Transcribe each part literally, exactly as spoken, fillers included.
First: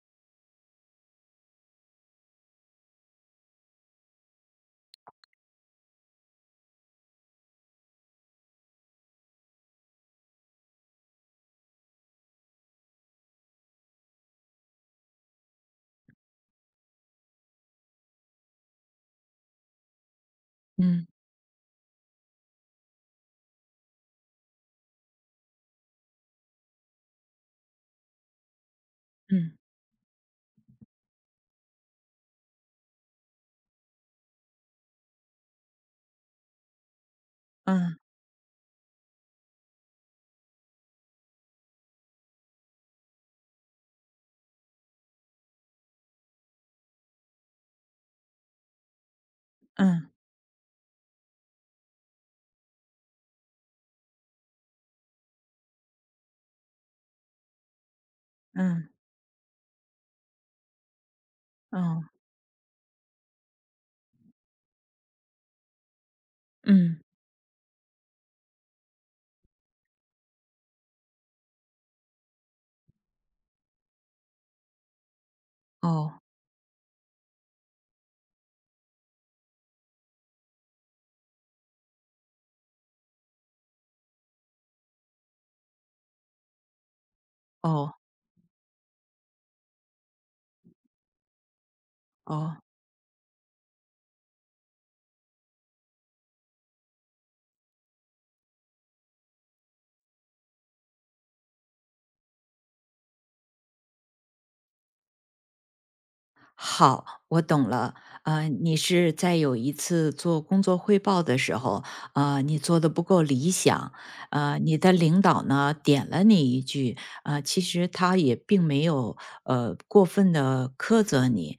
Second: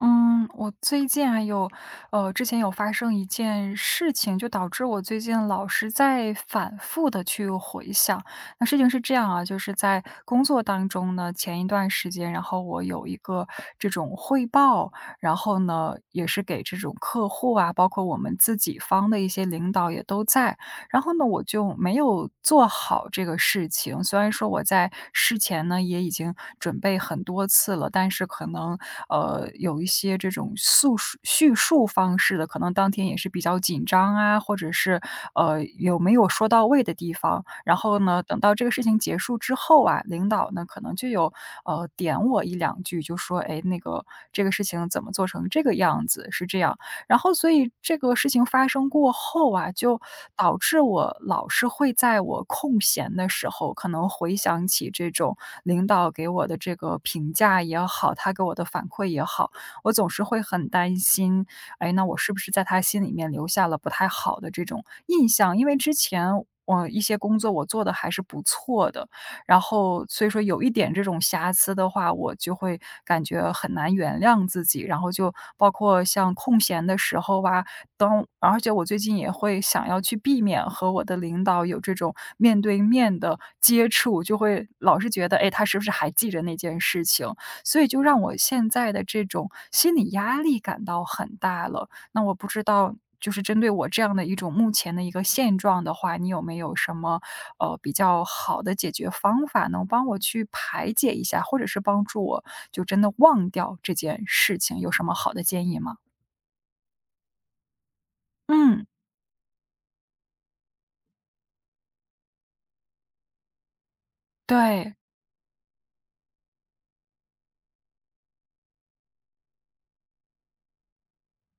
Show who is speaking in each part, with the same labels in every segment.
Speaker 1: 嗯，我最近还有，呃，之前有发生一件事情，就导致我最近老是在反复的去回想。那事情是这样啊，就是在工作当中呢，前一段时间，然后我有一个这种汇报，然后呢，也是给这种客户啊，包括我们自己方的一些领导也都在。然
Speaker 2: 嗯
Speaker 1: 后呢，我就没有做好这个事情。虽然说我在事前呢也已经准备很多次了，但是可能呃
Speaker 2: 嗯
Speaker 1: 有一些这种诉说叙述方式的，可能当天也是比较紧张啊，或者是呃有没有说到位的地方。然
Speaker 2: 嗯
Speaker 1: 后呢，等到这个事情结束之后啊，领导呢可能就有呃点我一两句，就说哎那个这个事情怎么做成这个样子，是这样。然后所以这个事情发生过后啊，就
Speaker 2: 嗯
Speaker 1: 导致我老是会在我空闲的时候，可能回想起这种领导给我的这个评价也好，他给我的反
Speaker 2: 嗯，
Speaker 1: 馈也好，我总是会很担心，哎，那
Speaker 2: 哦，
Speaker 1: 我是不是在他心里面留下了不太好的这种印象？因为之前我一
Speaker 2: 嗯，
Speaker 1: 些工作我做的还是不错的，然后所以说有一点这种瑕疵的话，我就会感觉很难原谅自己。然后就包
Speaker 2: 哦
Speaker 1: 括像空闲的时候啊，当而且我最近也会想要去避免和我的领导有这种面对面的接触，就会老是觉得，哎，他是不是还记着那件事情？所以
Speaker 2: 哦
Speaker 1: 就让我现在的这种心理压力感到很大了。那我不
Speaker 2: 哦。
Speaker 1: 知道，就是针对我这样的一种目前的一个现状的话，你有没有什么呃比较好的解决方法，能帮我去排解一下，或者是帮助我就真的忘掉这件事情，有什么好的建议吗？
Speaker 2: 好，我懂了。呃，你
Speaker 1: 嗯，
Speaker 2: 是在有一次做工作汇报的时候，呃，你做的不够理想，呃，你的
Speaker 1: 对，
Speaker 2: 领导呢点了你一句，呃，其实他也并没有呃过分的苛责你，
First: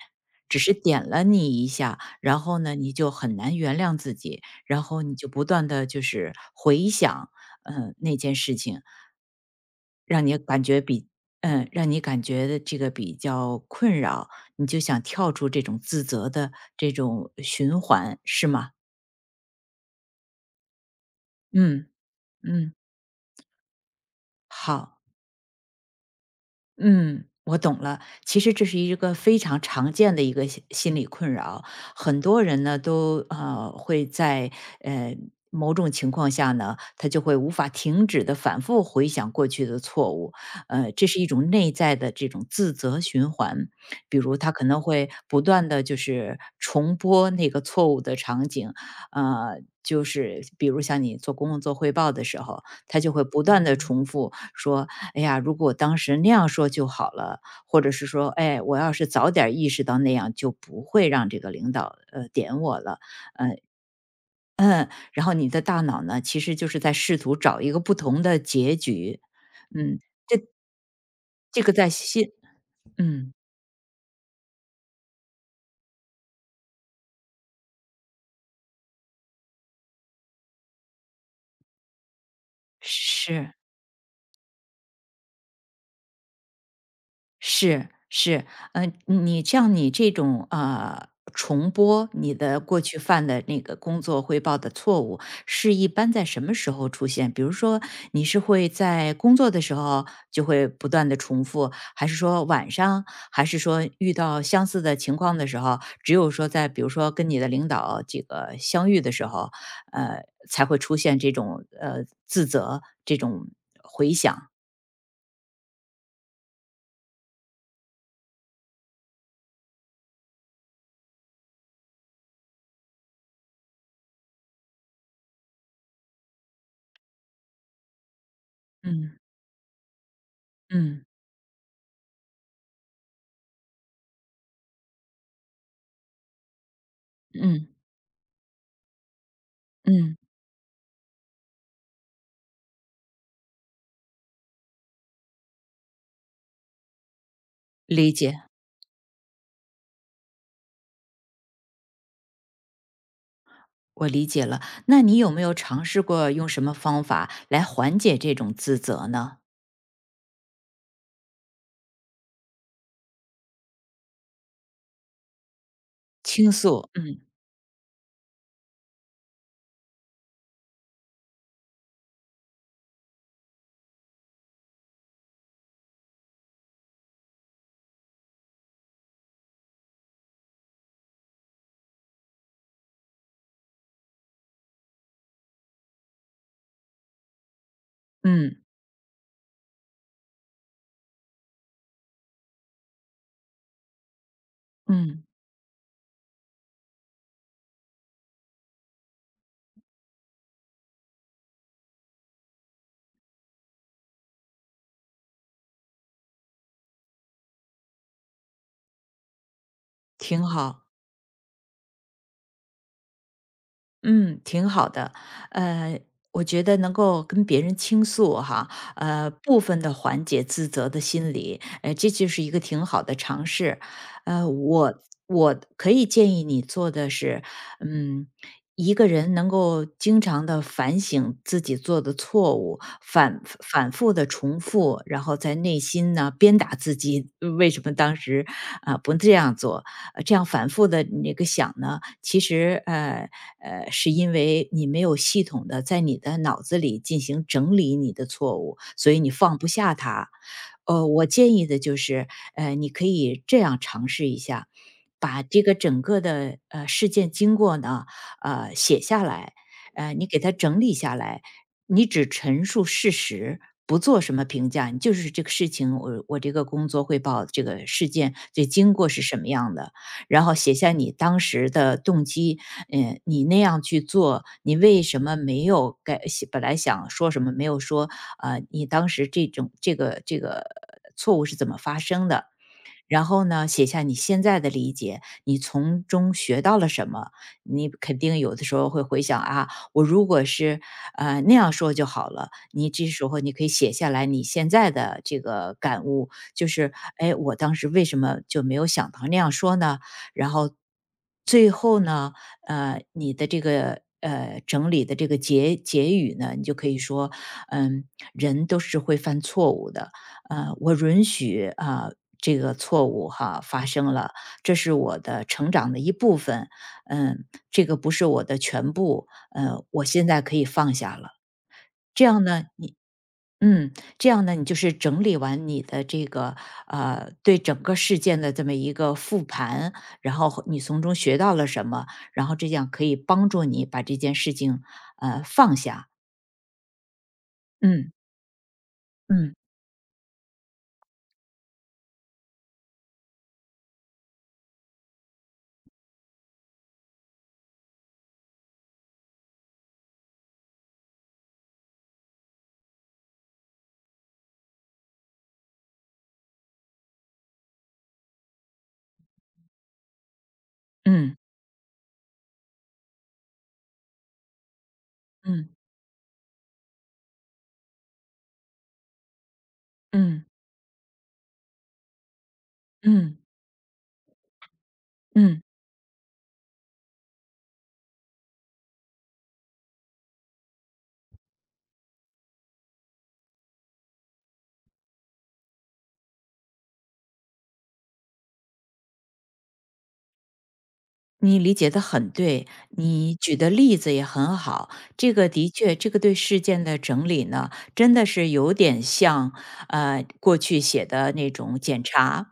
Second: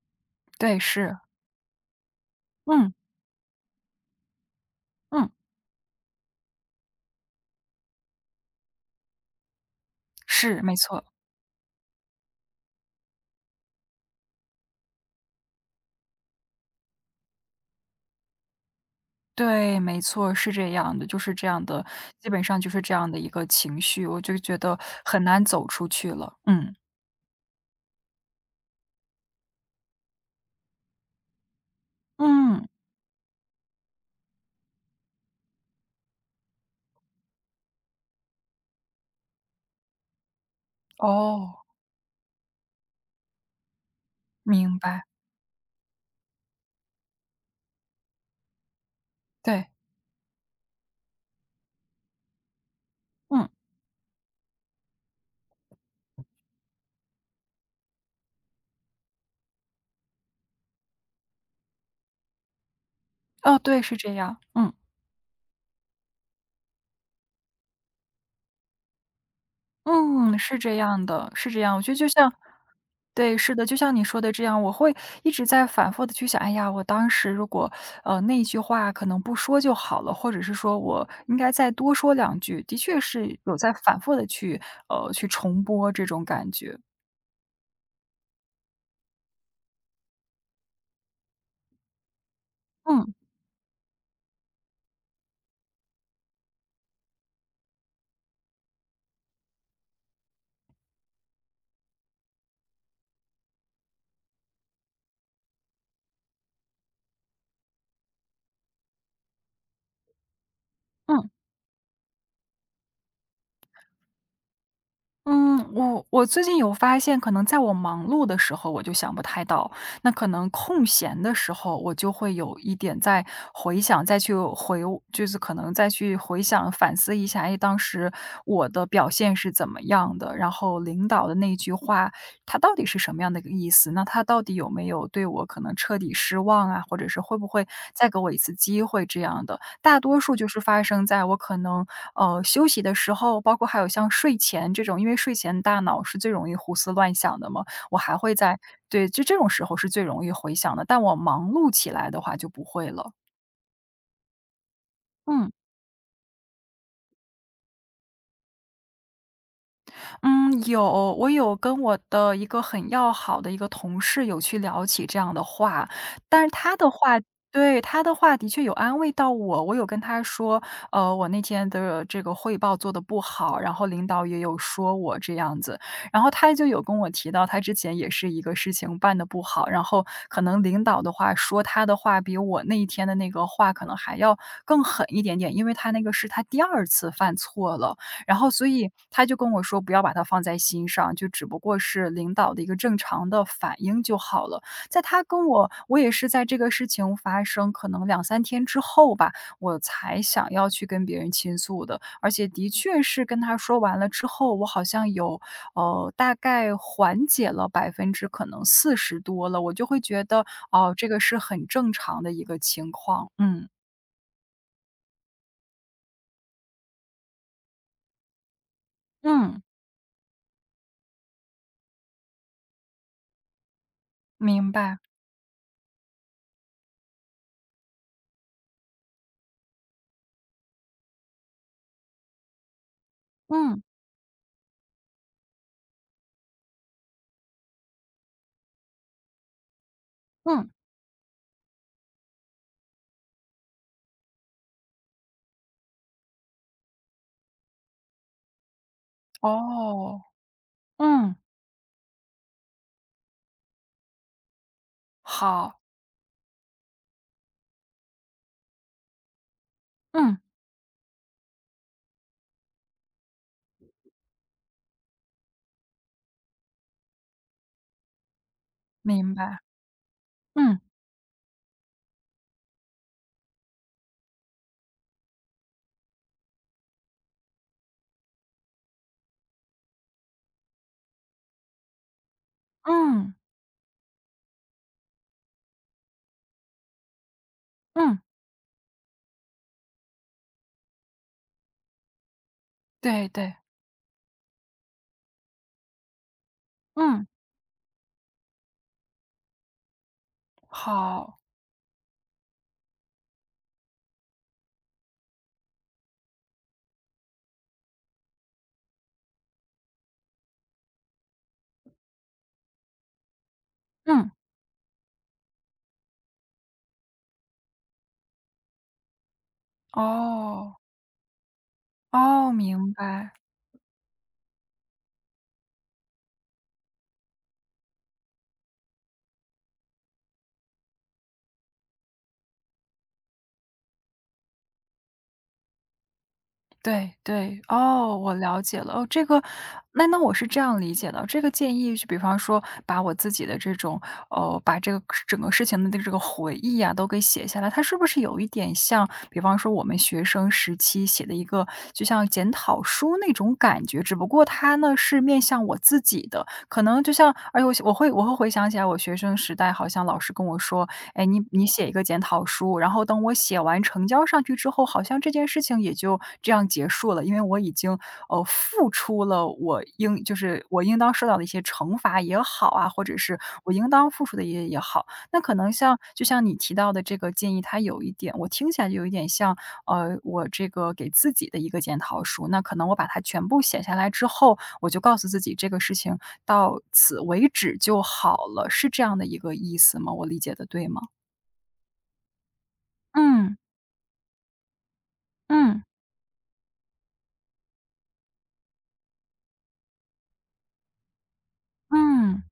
Speaker 2: 只是
Speaker 1: 对，
Speaker 2: 点
Speaker 1: 是，
Speaker 2: 了你一下，然后呢你
Speaker 1: 嗯
Speaker 2: 就很难原谅自己，然后你就
Speaker 1: 嗯，
Speaker 2: 不断的就是回想，嗯、那件事情，让你
Speaker 1: 是，
Speaker 2: 感
Speaker 1: 没
Speaker 2: 觉
Speaker 1: 错。
Speaker 2: 比嗯让你感觉的这个比较困扰。你就想跳出这种自责的这种呃循环，是吗？
Speaker 1: 对，没错，是这样的，就是这样的，
Speaker 2: 嗯
Speaker 1: 基本上就
Speaker 2: 嗯，
Speaker 1: 是这样的一个情绪，我就觉得
Speaker 2: 好。
Speaker 1: 很难走出去了。嗯
Speaker 2: 嗯，我懂了。其实这是一个非常常见的一个心心理困扰，很多人
Speaker 1: 嗯，
Speaker 2: 呢都呃会在呃某种情况下呢，他就会无法停止的反复回想过去的错误，呃，这是一种
Speaker 1: 哦，
Speaker 2: 内在的这种自责循环。比如他可
Speaker 1: 明
Speaker 2: 能
Speaker 1: 白，
Speaker 2: 会不断的就是重播那个错误的场景。呃。
Speaker 1: 对，
Speaker 2: 就是比如像你做工作汇报的时候，他就会不
Speaker 1: 嗯。
Speaker 2: 断的重复说哎呀，如果我当时那样说就好了，或者是说，哎，我要是早点意识到那样，就不会让这个领导呃点我了。
Speaker 1: 哦，对，是这样，嗯，
Speaker 2: 然后你的大脑呢，其实就是在试图找一个不同的结局，嗯，
Speaker 1: 嗯，是这样的，是这
Speaker 2: 这个
Speaker 1: 样。我
Speaker 2: 在
Speaker 1: 觉得就
Speaker 2: 心，
Speaker 1: 像
Speaker 2: 嗯，
Speaker 1: 对，是的，就像你说的这样，我会一直在反复的去想，哎呀，我当时如果，呃，那一句话可能不说就好了，或者是说我应该再多说两句，的确是有
Speaker 2: 是。
Speaker 1: 在反复的去，呃，去重播这种感觉，
Speaker 2: 是是，嗯，你像你这种呃重播你的过去
Speaker 1: 嗯，
Speaker 2: 犯的那个工作汇报的错误，是一般在什么时候出现？比如说，你是会在工作的时候就会不断的重复，还是说晚上，还是说遇到相似的情况的时候，只有说在比如说跟你的领导这个相遇的时候，呃，才会出现
Speaker 1: 嗯。
Speaker 2: 这种呃自责这种，
Speaker 1: 嗯，我我最近有发现，可能在我忙碌的时候，我就想不太到；那可能空闲的时候，我就会有一点在回想，再去回，就是可能再去回想、反思一下，哎，当时我的表
Speaker 2: 嗯
Speaker 1: 现是怎么样的？然后
Speaker 2: 嗯
Speaker 1: 领导的那句话，他到底是什么样的一个意思？那他到底有没有对我可能彻底失望啊？或者是会不会
Speaker 2: 嗯
Speaker 1: 再给我一次机会这样的？大
Speaker 2: 嗯，
Speaker 1: 多数就是发生在我可能呃，休息的时候，包括还有像睡前这种，因为睡前大脑是最容易胡思乱想的嘛，我
Speaker 2: 理
Speaker 1: 还会
Speaker 2: 解。
Speaker 1: 在对，就这种时候是最容易回想的，但我忙碌起来的话就不会了。
Speaker 2: 我理解了，那你有没
Speaker 1: 嗯。
Speaker 2: 有尝试过用什么方法来缓解这种自责呢？
Speaker 1: 嗯，有，我有跟我的一个很要好的一个同事有去聊起这样的话，但是
Speaker 2: 倾
Speaker 1: 他的
Speaker 2: 诉，
Speaker 1: 话
Speaker 2: 嗯
Speaker 1: 对，他的话的确有安慰到我。我有跟他说，呃，我那天的这个汇报做得不好，然后领导也有说我这样子。然后他就有跟我提到，他之前也是一个事情办得不好，然后可能领导的话说他的话比我那一天的那个话可能还要更狠一点点，因为他那个是他第二次犯错了。然后
Speaker 2: 嗯
Speaker 1: 所以他就跟我说不要把它放在心上，就只不过是领导的一个正常的反应就好了。在他
Speaker 2: 嗯，
Speaker 1: 跟我我也是在这个事情发生可能两三天之后吧，我才想要去跟别人倾诉的，而且的确是跟他说完了之后，我好像有，呃，大概缓解了百分之可能四十多了，我就会觉
Speaker 2: 挺
Speaker 1: 得，
Speaker 2: 好。
Speaker 1: 哦，这个是很正常的一个情况。嗯，
Speaker 2: 嗯，挺好的。呃，我觉得能够跟别人倾诉哈，呃，部
Speaker 1: 嗯，
Speaker 2: 分的缓解自责的心理，呃，这就是一个挺好的尝试。呃，
Speaker 1: 明
Speaker 2: 我
Speaker 1: 白，
Speaker 2: 我可以建议你做的是，嗯，一个人能够经常的反省自己做的错误，反
Speaker 1: 嗯，
Speaker 2: 反复的重复，然后在内心呢鞭打自己，呃为什么当时啊、不这样做？呃这样
Speaker 1: 嗯，
Speaker 2: 反复的那个想呢，其实呃呃，是因为你没有系统的在你的脑子里进行整理你的错误，所以你放不下
Speaker 1: 哦，
Speaker 2: 它。呃，我
Speaker 1: 嗯。
Speaker 2: 建议的就是，呃，你可以这样尝试一下，把这个
Speaker 1: 好，
Speaker 2: 整个的呃事件经过呢，呃，写下来，呃，你
Speaker 1: 嗯，
Speaker 2: 给它整理下来，你只陈述事实，不做什么评价，你就是这个事情，我我这个工作汇报这个事件这经过是
Speaker 1: 明
Speaker 2: 什么
Speaker 1: 白，
Speaker 2: 样的，然后写
Speaker 1: 嗯，
Speaker 2: 下你当时的动机，嗯，你那样去做，你为什么没有该本来想说什么没有说，呃，你当时这种这个这个错误是怎么发生的？然
Speaker 1: 嗯，
Speaker 2: 后呢，写下你现在的理解，你从中学到了什么？你肯
Speaker 1: 嗯，
Speaker 2: 定有的时候会回想啊，我如果是呃那样说就好了。你这时
Speaker 1: 对
Speaker 2: 候你
Speaker 1: 对，
Speaker 2: 可以写下来你现在的这个感悟，就是
Speaker 1: 嗯，
Speaker 2: 哎，我当时为什么就没有想到那样说呢？然后
Speaker 1: 好，
Speaker 2: 最后呢，呃，你的这个呃整理的这个结结语呢，你就可以说，嗯，人都是会犯错误的，呃，我允许啊、这个错误哈发生
Speaker 1: 嗯，
Speaker 2: 了，这是我的成长的一部分，嗯，这个不是我的全部，呃，我现在可以
Speaker 1: 哦，
Speaker 2: 放下了。这样
Speaker 1: 哦，
Speaker 2: 呢，
Speaker 1: 明
Speaker 2: 你
Speaker 1: 白。
Speaker 2: 嗯，这样呢，你就是整理完你的这个呃对整个事件的这么一个复盘，然后你从中学到了什么，然后这样可以帮助你把这件事情呃放下。
Speaker 1: 对对，
Speaker 2: 嗯
Speaker 1: 哦，我了解了。哦，这个
Speaker 2: 嗯
Speaker 1: 那那我是这样理解的，这个建议就比方说把我自己的这种，呃，把这个整个事情的这个回忆啊都给写下来，它是不是有一点像，比方说我们学生时期写的一个就像检讨书那种感觉，只不过它呢是面向我自己的，可能就像，哎呦，我会我会回想起来，我学生时代好像老师跟我说，哎，
Speaker 2: 嗯
Speaker 1: 你你写一个检讨书，然后等我写完成交上去之后，好像这件事
Speaker 2: 嗯
Speaker 1: 情也就这样结束了，因为我已经呃付出了我应就
Speaker 2: 嗯
Speaker 1: 是我应当受到的一些惩罚也好啊，或者
Speaker 2: 嗯
Speaker 1: 是我应当付出的也也好，那可
Speaker 2: 嗯。
Speaker 1: 能像就像你提到的这个建议，它有一点我听起来就有一点像呃我这个给自己的一个检讨书，那可能我把它全部写下来之后，我就告诉自己这个事情到此为止就好了，是这样的一个意思吗？我理解的对吗？
Speaker 2: 你理解的很对，你
Speaker 1: 嗯，
Speaker 2: 举的例子也很好。这个的
Speaker 1: 嗯，
Speaker 2: 确，这个对事件的整理呢，真的是有点像呃过去写的那种检
Speaker 1: 嗯，
Speaker 2: 查，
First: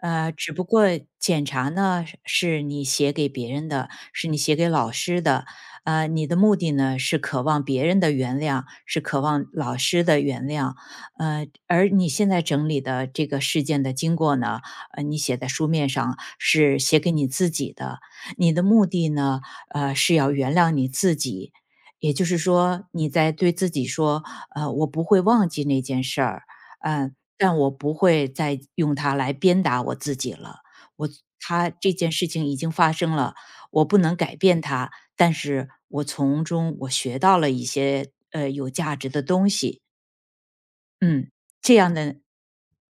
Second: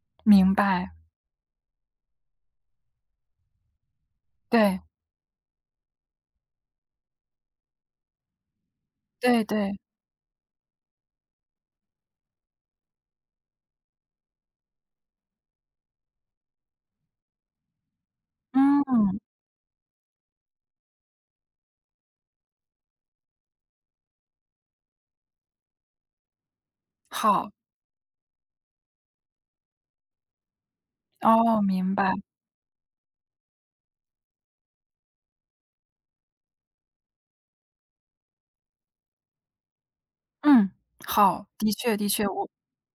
Speaker 2: 呃，只
Speaker 1: 明
Speaker 2: 不过
Speaker 1: 白，
Speaker 2: 检查呢是你写给别人的，是你写给
Speaker 1: 对，
Speaker 2: 老师的，呃，你的目的呢是渴望别人的原谅，是渴
Speaker 1: 对
Speaker 2: 望
Speaker 1: 对，
Speaker 2: 老师的原谅，呃，而你现在整理的这个事件的经过呢，呃，你写在书面上是写给你自己的，你的目的
Speaker 1: 嗯，
Speaker 2: 呢，呃，是要原谅你自己，也就是说，你在对自己说，呃，我不会忘记那件事儿，呃，
Speaker 1: 好，
Speaker 2: 但我不会再用它来鞭打我自己了。我
Speaker 1: 哦，
Speaker 2: 他这
Speaker 1: 明
Speaker 2: 件
Speaker 1: 白，
Speaker 2: 事情已经发生了，我不能改变它，但是我从中我学到了一些呃有价值的东西。
Speaker 1: 嗯，
Speaker 2: 嗯，
Speaker 1: 好，的
Speaker 2: 这样
Speaker 1: 确的
Speaker 2: 的，
Speaker 1: 确，我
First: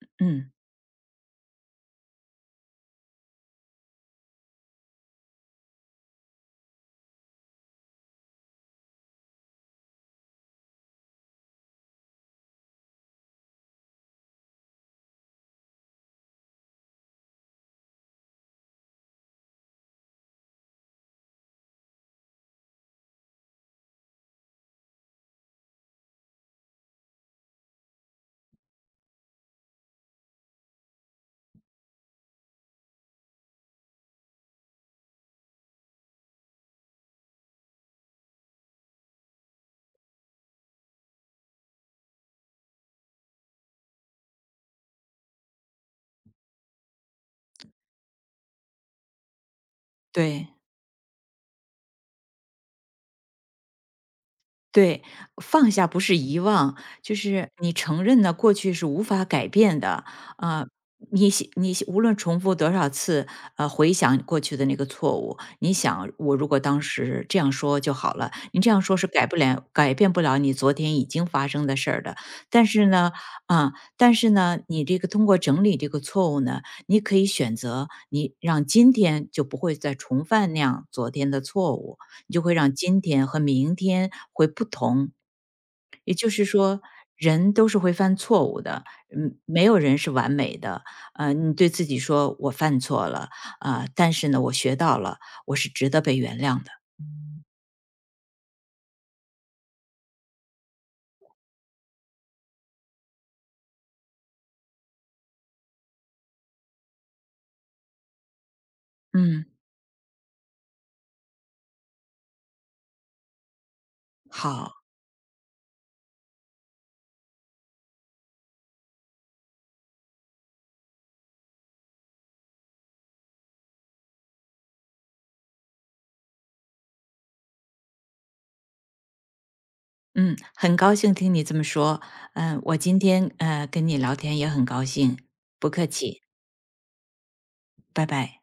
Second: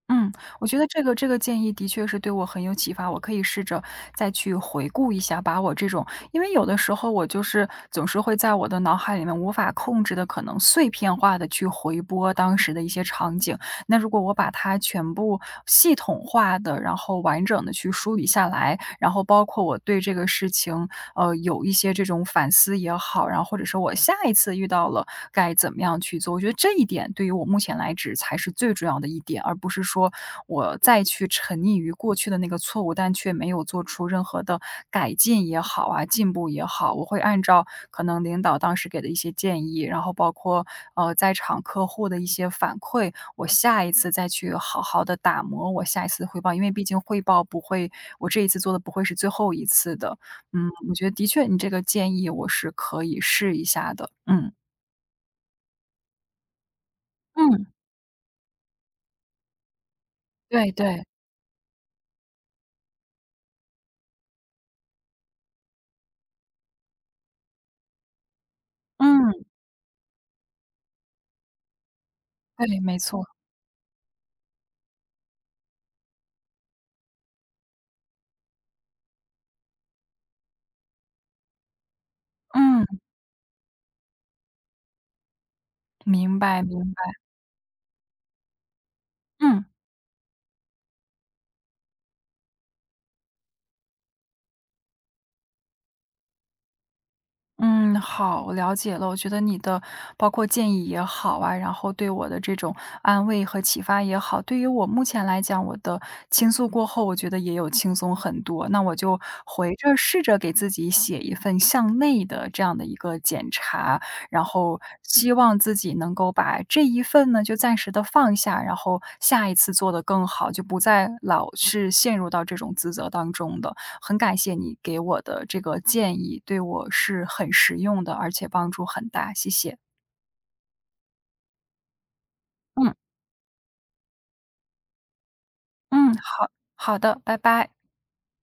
Speaker 1: 嗯，
Speaker 2: 嗯，
Speaker 1: 我觉得这个这个建议的确是对我很有启发，我可以试着再去回顾一下，把我这种因为有的时候我就是总是会在我的脑海里面无法控制的，可能碎片化的去回播当时的一些场景。那如果我把它全部系统化的，然后完整的去梳理下来，然后包括我对这个事情呃，有一些这种反思也好，然后或者说我下一次遇到了该怎么样去做，我觉得这一点对于我目前来指才是最重要的一点，而不是说我再去沉溺于过去的那个错误，但却没有做出任何的改进也好啊，进步也好，我会按照可能领导当时给的一些建议，然后包括呃在场客户的一些反馈，我下一次再去好好的打磨我下一次的汇报，因为毕竟汇报不会，我这一次做的不会是最后一次的，
Speaker 2: 对。
Speaker 1: 嗯，我觉得的确你这个建议我是可以试一下的，嗯。
Speaker 2: 对，放下不是遗忘，就是
Speaker 1: 嗯。
Speaker 2: 你承认呢，过去是无法改变的。啊、
Speaker 1: 对对，
Speaker 2: 你想你想无论重复多少次，呃，回想过去的那个错误，你想我如果当时这样说就好了，你这样说是改
Speaker 1: 嗯，
Speaker 2: 不了、改变不了你昨天已经发生的事儿的。但
Speaker 1: 对，
Speaker 2: 是
Speaker 1: 没
Speaker 2: 呢，
Speaker 1: 错，
Speaker 2: 啊、但是呢，你这个通过整理这个错误呢，你可以选择你让今天就不会再重犯那样昨天的错误。你就会让
Speaker 1: 嗯，
Speaker 2: 今天和明天会不同。也就
Speaker 1: 明
Speaker 2: 是
Speaker 1: 白明
Speaker 2: 说，
Speaker 1: 白，
Speaker 2: 人都是会犯错误的，嗯，没
Speaker 1: 嗯。
Speaker 2: 有人是完美的。呃，你对自己说我犯错了啊、但是呢，我学到了，我是值得被原谅的。
Speaker 1: 嗯，好，我了解了。我觉得你的包括建议也好啊，然后对我的这种安慰和启发也好，对于我目前来讲，我的倾诉过后，我觉得也有轻松很多。那我就
Speaker 2: 嗯，
Speaker 1: 回着试着给自己写一份向内的这样的一个检查，然
Speaker 2: 好，
Speaker 1: 后希望自己能够把这一份呢就暂时的放下，然后下一次做得更好，就不再老是陷入到这种自责当中的。很感谢你给我的这个建议，对我是很实用的，而且帮助很大，谢谢。
Speaker 2: 嗯，很高兴听你这么说。嗯、我
Speaker 1: 嗯
Speaker 2: 今天呃跟你聊天也很高兴，不客
Speaker 1: 嗯，
Speaker 2: 气，
Speaker 1: 好好的，拜拜。
Speaker 2: 拜拜。